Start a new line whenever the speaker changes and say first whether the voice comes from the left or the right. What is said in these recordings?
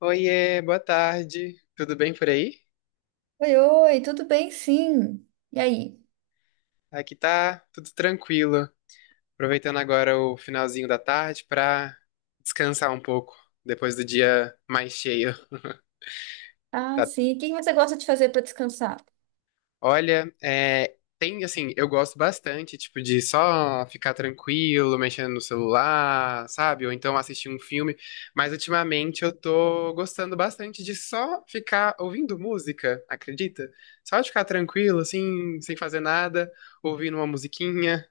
left: Oiê, boa tarde. Tudo bem por aí?
right: Oi, oi, tudo bem? Sim. E aí?
left: Aqui tá tudo tranquilo. Aproveitando agora o finalzinho da tarde pra descansar um pouco depois do dia mais cheio.
right: Ah,
left: Tá?
right: sim. O que você gosta de fazer para descansar?
left: Olha, é, tem assim, eu gosto bastante, tipo, de só ficar tranquilo, mexendo no celular, sabe? Ou então assistir um filme. Mas ultimamente eu tô gostando bastante de só ficar ouvindo música, acredita? Só de ficar tranquilo, assim, sem fazer nada ouvindo uma musiquinha.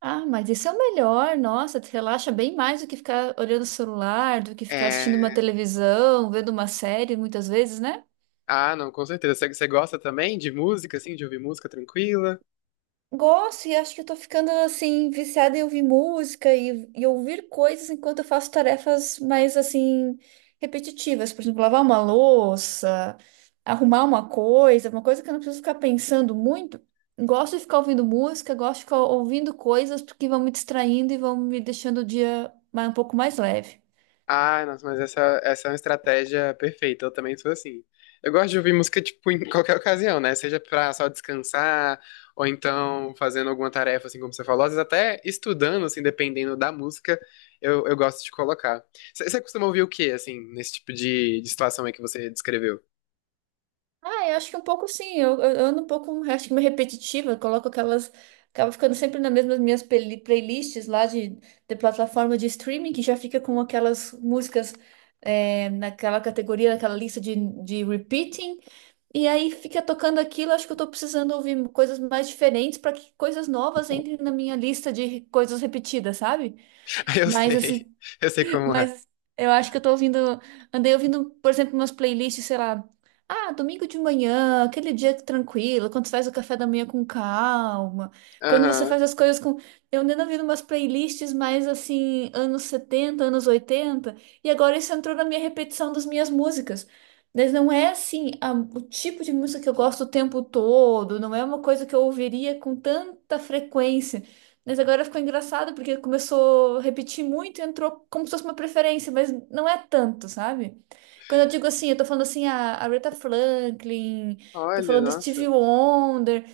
right: Ah, mas isso é o melhor. Nossa, te relaxa bem mais do que ficar olhando o celular, do que ficar assistindo uma
left: É.
right: televisão, vendo uma série, muitas vezes, né?
left: Ah, não, com certeza. Você gosta também de música, assim, de ouvir música tranquila?
right: Gosto e acho que eu tô ficando assim viciada em ouvir música e ouvir coisas enquanto eu faço tarefas mais assim repetitivas, por exemplo, lavar uma louça, arrumar uma coisa que eu não preciso ficar pensando muito. Gosto de ficar ouvindo música, gosto de ficar ouvindo coisas porque vão me distraindo e vão me deixando o dia um pouco mais leve.
left: Ah, nossa, mas essa é uma estratégia perfeita. Eu também sou assim. Eu gosto de ouvir música, tipo, em qualquer ocasião, né? Seja pra só descansar, ou então fazendo alguma tarefa, assim, como você falou. Às vezes até estudando, assim, dependendo da música, eu gosto de colocar. Você costuma ouvir o quê, assim, nesse tipo de situação aí que você descreveu?
right: Ah, eu acho que um pouco sim. Eu ando um pouco, acho que meio repetitiva. Coloco aquelas. Acaba ficando sempre nas mesmas minhas playlists lá de plataforma de streaming, que já fica com aquelas músicas é, naquela categoria, naquela lista de repeating. E aí fica tocando aquilo. Acho que eu tô precisando ouvir coisas mais diferentes para que coisas novas entrem na minha lista de coisas repetidas, sabe?
left: Eu
right: Mas assim,
left: sei, eu sei como é.
right: mas eu acho que eu tô ouvindo. Andei ouvindo, por exemplo, umas playlists, sei lá. Ah, domingo de manhã, aquele dia tranquilo, quando você faz o café da manhã com calma, quando você
left: Aham.
right: faz as coisas com. Eu andei ouvindo umas playlists mais assim, anos 70 anos 80 e agora isso entrou na minha repetição das minhas músicas. Mas não é assim, o tipo de música que eu gosto o tempo todo, não é uma coisa que eu ouviria com tanta frequência. Mas agora ficou engraçado porque começou a repetir muito e entrou como se fosse uma preferência, mas não é tanto, sabe? Quando eu digo assim, eu tô falando assim a Aretha Franklin, tô
left: Olha,
right: falando
left: nossa.
right: Stevie Wonder,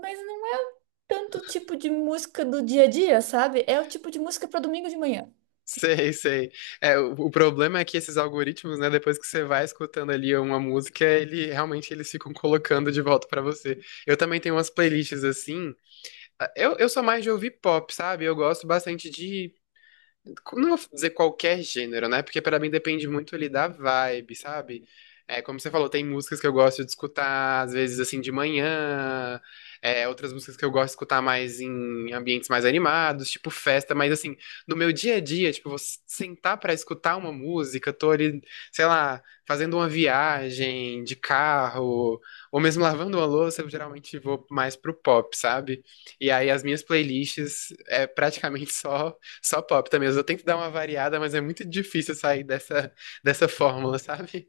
right: mas não é tanto o tipo de música do dia a dia, sabe? É o tipo de música pra domingo de manhã.
left: Sei, sei. É, o problema é que esses algoritmos, né, depois que você vai escutando ali uma música, ele realmente eles ficam colocando de volta pra você. Eu também tenho umas playlists assim. Ah, eu sou mais de ouvir pop, sabe? Eu gosto bastante de não vou dizer qualquer gênero, né? Porque pra mim depende muito ali da vibe, sabe? É, como você falou, tem músicas que eu gosto de escutar, às vezes assim de manhã, é, outras músicas que eu gosto de escutar mais em ambientes mais animados, tipo festa, mas assim, no meu dia a dia, tipo, vou sentar pra escutar uma música, tô ali, sei lá, fazendo uma viagem de carro, ou mesmo lavando uma louça, eu geralmente vou mais pro pop, sabe? E aí as minhas playlists é praticamente só. Só pop também. Às vezes eu tento dar uma variada, mas é muito difícil sair dessa fórmula, sabe?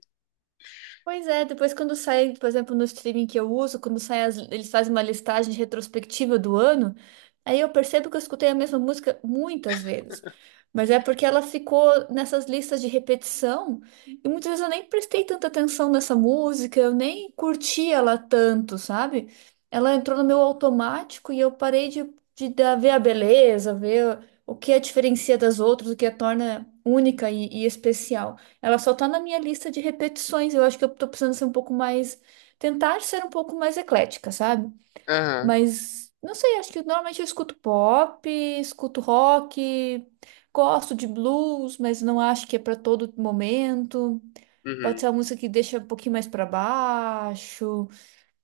right: Pois é, depois quando sai, por exemplo, no streaming que eu uso, quando sai eles fazem uma listagem retrospectiva do ano, aí eu percebo que eu escutei a mesma música muitas vezes. Mas é porque ela ficou nessas listas de repetição, e muitas vezes eu nem prestei tanta atenção nessa música, eu nem curti ela tanto, sabe? Ela entrou no meu automático e eu parei de ver a beleza, ver o que a diferencia das outras, o que a torna única e especial. Ela só tá na minha lista de repetições. Eu acho que eu tô precisando ser um pouco mais. Tentar ser um pouco mais eclética, sabe?
left: Aham,
right: Mas não sei, acho que normalmente eu escuto pop, escuto rock, gosto de blues, mas não acho que é pra todo momento. Pode ser
left: uhum,
right: uma música que deixa um pouquinho mais pra baixo.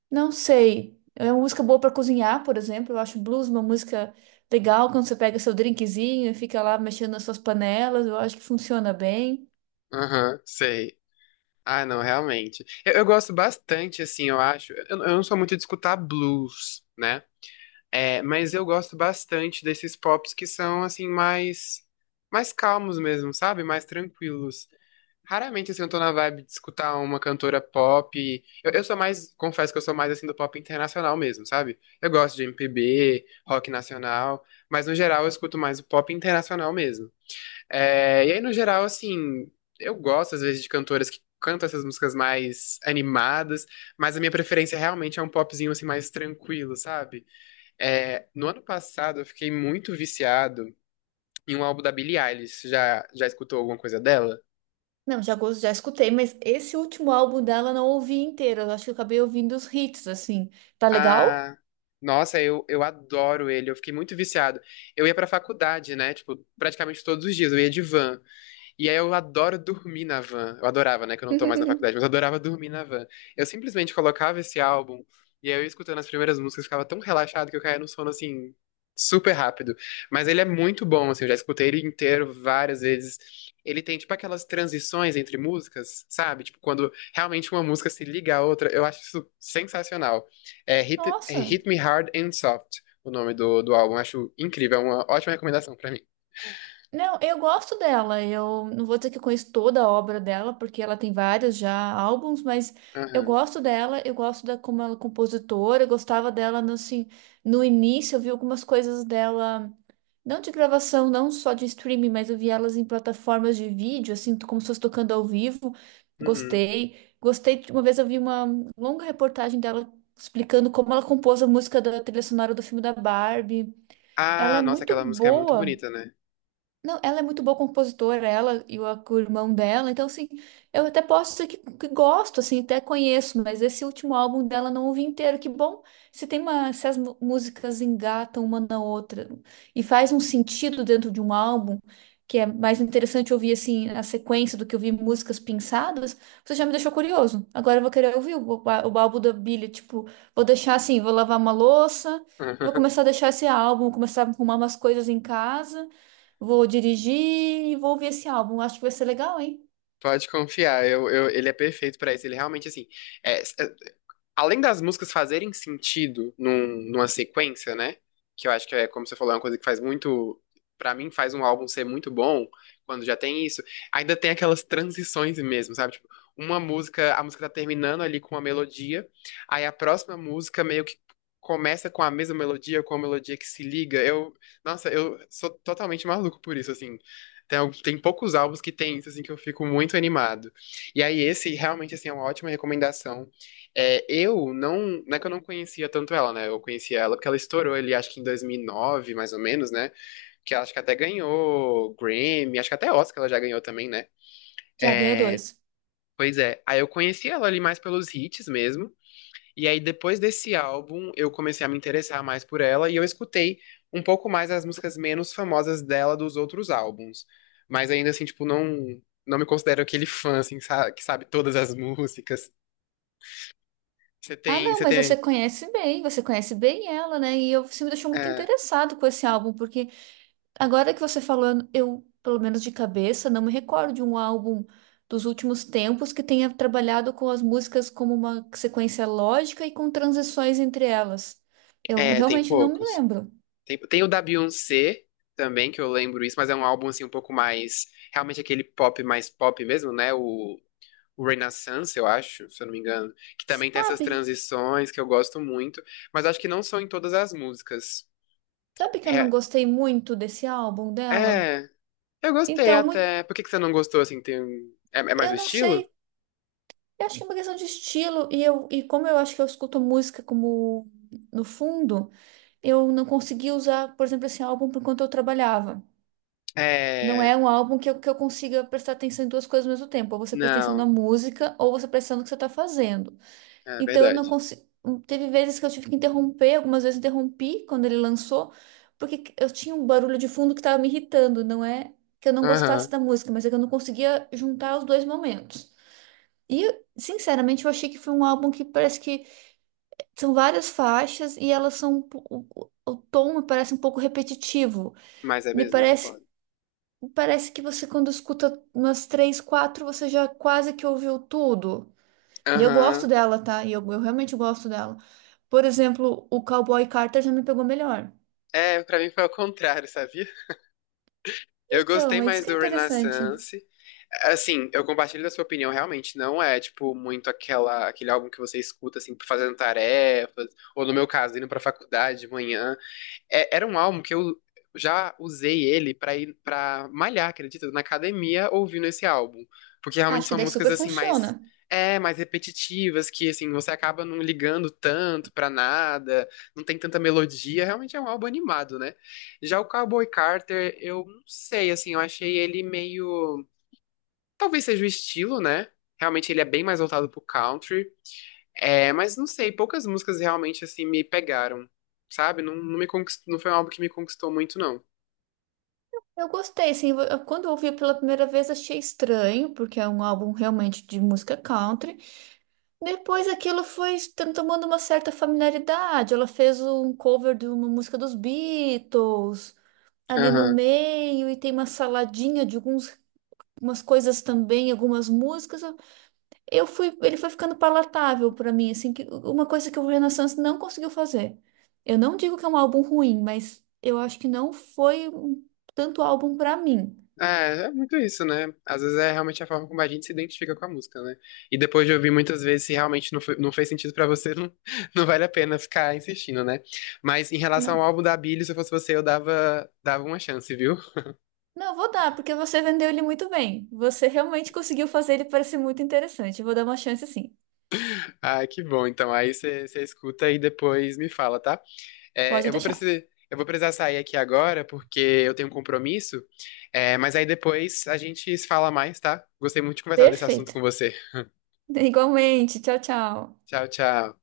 right: Não sei. É uma música boa pra cozinhar, por exemplo. Eu acho blues uma música legal quando você pega seu drinkzinho e fica lá mexendo nas suas panelas. Eu acho que funciona bem.
left: aham, sei. Ah, não, realmente. Eu gosto bastante, assim, eu acho. Eu não sou muito de escutar blues, né? É, mas eu gosto bastante desses pops que são assim mais calmos mesmo, sabe? Mais tranquilos. Raramente assim, eu tô na vibe de escutar uma cantora pop. Eu sou mais, confesso que eu sou mais assim do pop internacional mesmo, sabe? Eu gosto de MPB, rock nacional, mas no geral eu escuto mais o pop internacional mesmo. É, e aí no geral assim, eu gosto às vezes de cantoras que cantam essas músicas mais animadas, mas a minha preferência realmente é um popzinho assim mais tranquilo, sabe? É, no ano passado eu fiquei muito viciado em um álbum da Billie Eilish. Já escutou alguma coisa dela?
right: Não, já, já escutei, mas esse último álbum dela eu não ouvi inteiro. Eu acho que eu acabei ouvindo os hits, assim. Tá legal?
left: Ah, nossa, eu adoro ele. Eu fiquei muito viciado. Eu ia pra faculdade, né? Tipo, praticamente todos os dias. Eu ia de van. E aí eu adoro dormir na van. Eu adorava, né? Que eu não tô mais na faculdade, mas eu adorava dormir na van. Eu simplesmente colocava esse álbum e aí eu escutando as primeiras músicas ficava tão relaxado que eu caía no sono assim super rápido. Mas ele é muito bom, assim, eu já escutei ele inteiro várias vezes. Ele tem tipo aquelas transições entre músicas, sabe? Tipo quando realmente uma música se liga à outra, eu acho isso sensacional. É
right: Nossa.
left: Hit Me Hard and Soft, o nome do álbum, acho incrível, é uma ótima recomendação pra mim.
right: Não, eu gosto dela. Eu não vou dizer que eu conheço toda a obra dela, porque ela tem vários já álbuns, mas eu
left: Aham.
right: gosto dela, eu gosto da como ela é compositora, eu gostava dela no, assim, no início, eu vi algumas coisas dela, não de gravação, não só de streaming, mas eu vi elas em plataformas de vídeo, assim, como se fosse tocando ao vivo.
left: Uhum.
right: Gostei. Gostei, uma vez eu vi uma longa reportagem dela explicando como ela compôs a música da trilha sonora do filme da Barbie. Ela
left: Ah,
right: é
left: nossa,
right: muito
left: aquela música é muito
right: boa.
left: bonita, né?
right: Não, ela é muito boa compositora, ela e o irmão dela. Então, assim, eu até posso dizer que gosto, assim, até conheço, mas esse último álbum dela não ouvi inteiro. Que bom se tem uma, se as músicas engatam uma na outra e faz um sentido dentro de um álbum, que é mais interessante ouvir, assim, a sequência do que ouvir músicas pinçadas. Você já me deixou curioso. Agora eu vou querer ouvir o, o álbum da Billie, tipo, vou deixar assim, vou lavar uma louça e vou começar a deixar esse álbum, começar a arrumar umas coisas em casa. Vou dirigir e vou ouvir esse álbum. Acho que vai ser legal, hein?
left: Pode confiar, ele é perfeito pra isso. Ele realmente, assim, é, é, além das músicas fazerem sentido numa sequência, né? Que eu acho que é, como você falou, é uma coisa que faz muito. Pra mim, faz um álbum ser muito bom quando já tem isso. Ainda tem aquelas transições mesmo, sabe? Tipo, uma música, a música tá terminando ali com uma melodia, aí a próxima música meio que começa com a mesma melodia, ou com a melodia que se liga. Nossa, eu sou totalmente maluco por isso, assim. Tem poucos álbuns que tem isso, assim, que eu fico muito animado. E aí, esse realmente, assim, é uma ótima recomendação. É, eu não, não é que eu não conhecia tanto ela, né? Eu conhecia ela porque ela estourou ele, acho que em 2009 mais ou menos, né? Que ela acho que até ganhou Grammy, acho que até Oscar ela já ganhou também, né?
right: Já ganhou
left: É,
right: dois.
left: pois é. Aí eu conheci ela ali mais pelos hits mesmo. E aí depois desse álbum eu comecei a me interessar mais por ela e eu escutei um pouco mais as músicas menos famosas dela dos outros álbuns. Mas ainda assim, tipo, não, não me considero aquele fã, assim, que sabe todas as músicas. Você
right: Ah,
left: tem,
right: não,
left: você
right: mas
left: tem.
right: você conhece bem ela, né? E eu, você me deixou muito
left: É,
right: interessado com esse álbum, porque agora que você falou, eu, pelo menos de cabeça, não me recordo de um álbum dos últimos tempos que tenha trabalhado com as músicas como uma sequência lógica e com transições entre elas. Eu
left: é, tem
right: realmente não me
left: poucos.
right: lembro.
left: Tem o da Beyoncé também, que eu lembro isso, mas é um álbum assim um pouco mais. Realmente aquele pop mais pop mesmo, né? O Renaissance, eu acho, se eu não me engano. Que também tem essas
right: Sabe?
left: transições que eu gosto muito, mas acho que não são em todas as músicas.
right: Sabe que eu não
left: É,
right: gostei muito desse álbum dela?
left: é, eu gostei
right: Então,
left: até. Por que que você não gostou assim? É mais o
right: eu não
left: estilo?
right: sei. Eu acho que é uma questão de estilo, e, eu, e como eu acho que eu escuto música como no fundo, eu não consegui usar, por exemplo, esse álbum por enquanto eu trabalhava. Não
left: É.
right: é um álbum que eu consiga prestar atenção em duas coisas ao mesmo tempo. Ou você presta atenção na
left: Não,
right: música, ou você presta atenção no que você está fazendo.
left: é
right: Então eu não
left: verdade.
right: consigo. Teve vezes que eu tive que interromper, algumas vezes interrompi quando ele lançou, porque eu tinha um barulho de fundo que estava me irritando. Não é que eu não gostasse
left: Aham,
right: da música, mas é que eu não conseguia juntar os dois momentos. E, sinceramente, eu achei que foi um álbum que parece que são várias faixas e elas são. O tom me parece um pouco repetitivo.
left: mas é
right: Me
left: mesmo, eu
right: parece,
left: concordo.
right: parece que você, quando escuta umas três, quatro, você já quase que ouviu tudo. E eu gosto
left: Aham.
right: dela, tá? E eu realmente gosto dela. Por exemplo, o Cowboy Carter já me pegou melhor.
left: É, pra mim foi ao contrário, sabia? Eu gostei
right: Então, é isso
left: mais
right: que é
left: do
right: interessante.
left: Renaissance. Assim, eu compartilho da sua opinião, realmente não é, tipo, muito aquele álbum que você escuta, assim, fazendo tarefas, ou no meu caso, indo pra faculdade de manhã. Era um álbum que eu já usei ele pra ir para malhar, acredita? Na academia ouvindo esse álbum, porque realmente
right: Acho que
left: são
right: daí
left: músicas
right: super
left: assim
right: funciona.
left: mais mais repetitivas, que assim você acaba não ligando tanto pra nada, não tem tanta melodia, realmente é um álbum animado, né? Já o Cowboy Carter, eu não sei, assim, eu achei ele meio, talvez seja o estilo, né? Realmente ele é bem mais voltado pro country. É, mas não sei, poucas músicas realmente assim me pegaram, sabe? Não, não foi um álbum que me conquistou muito, não.
right: Eu gostei, assim, quando eu ouvi pela primeira vez achei estranho, porque é um álbum realmente de música country. Depois aquilo foi se tomando uma certa familiaridade. Ela fez um cover de uma música dos Beatles ali no
left: Aham.
right: meio e tem uma saladinha de alguns umas coisas também, algumas músicas. Eu fui, ele foi ficando palatável para mim, assim, que uma coisa que o Renaissance não conseguiu fazer. Eu não digo que é um álbum ruim, mas eu acho que não foi um tanto álbum para mim.
left: É, é muito isso, né? Às vezes é realmente a forma como a gente se identifica com a música, né? E depois de ouvir muitas vezes, se realmente não, não fez sentido pra você, não, não vale a pena ficar insistindo, né? Mas em relação
right: Não.
left: ao álbum da Billie, se eu fosse você, eu dava uma chance, viu?
right: Não, vou dar, porque você vendeu ele muito bem. Você realmente conseguiu fazer ele parecer muito interessante. Eu vou dar uma chance sim.
left: Ah, que bom. Então aí você escuta e depois me fala, tá? É,
right: Pode
left: eu vou
right: deixar.
left: precisar, eu vou precisar sair aqui agora porque eu tenho um compromisso. É, mas aí depois a gente se fala mais, tá? Gostei muito de conversar desse assunto
right: Perfeito.
left: com você.
right: Igualmente. Tchau, tchau.
left: Tchau, tchau.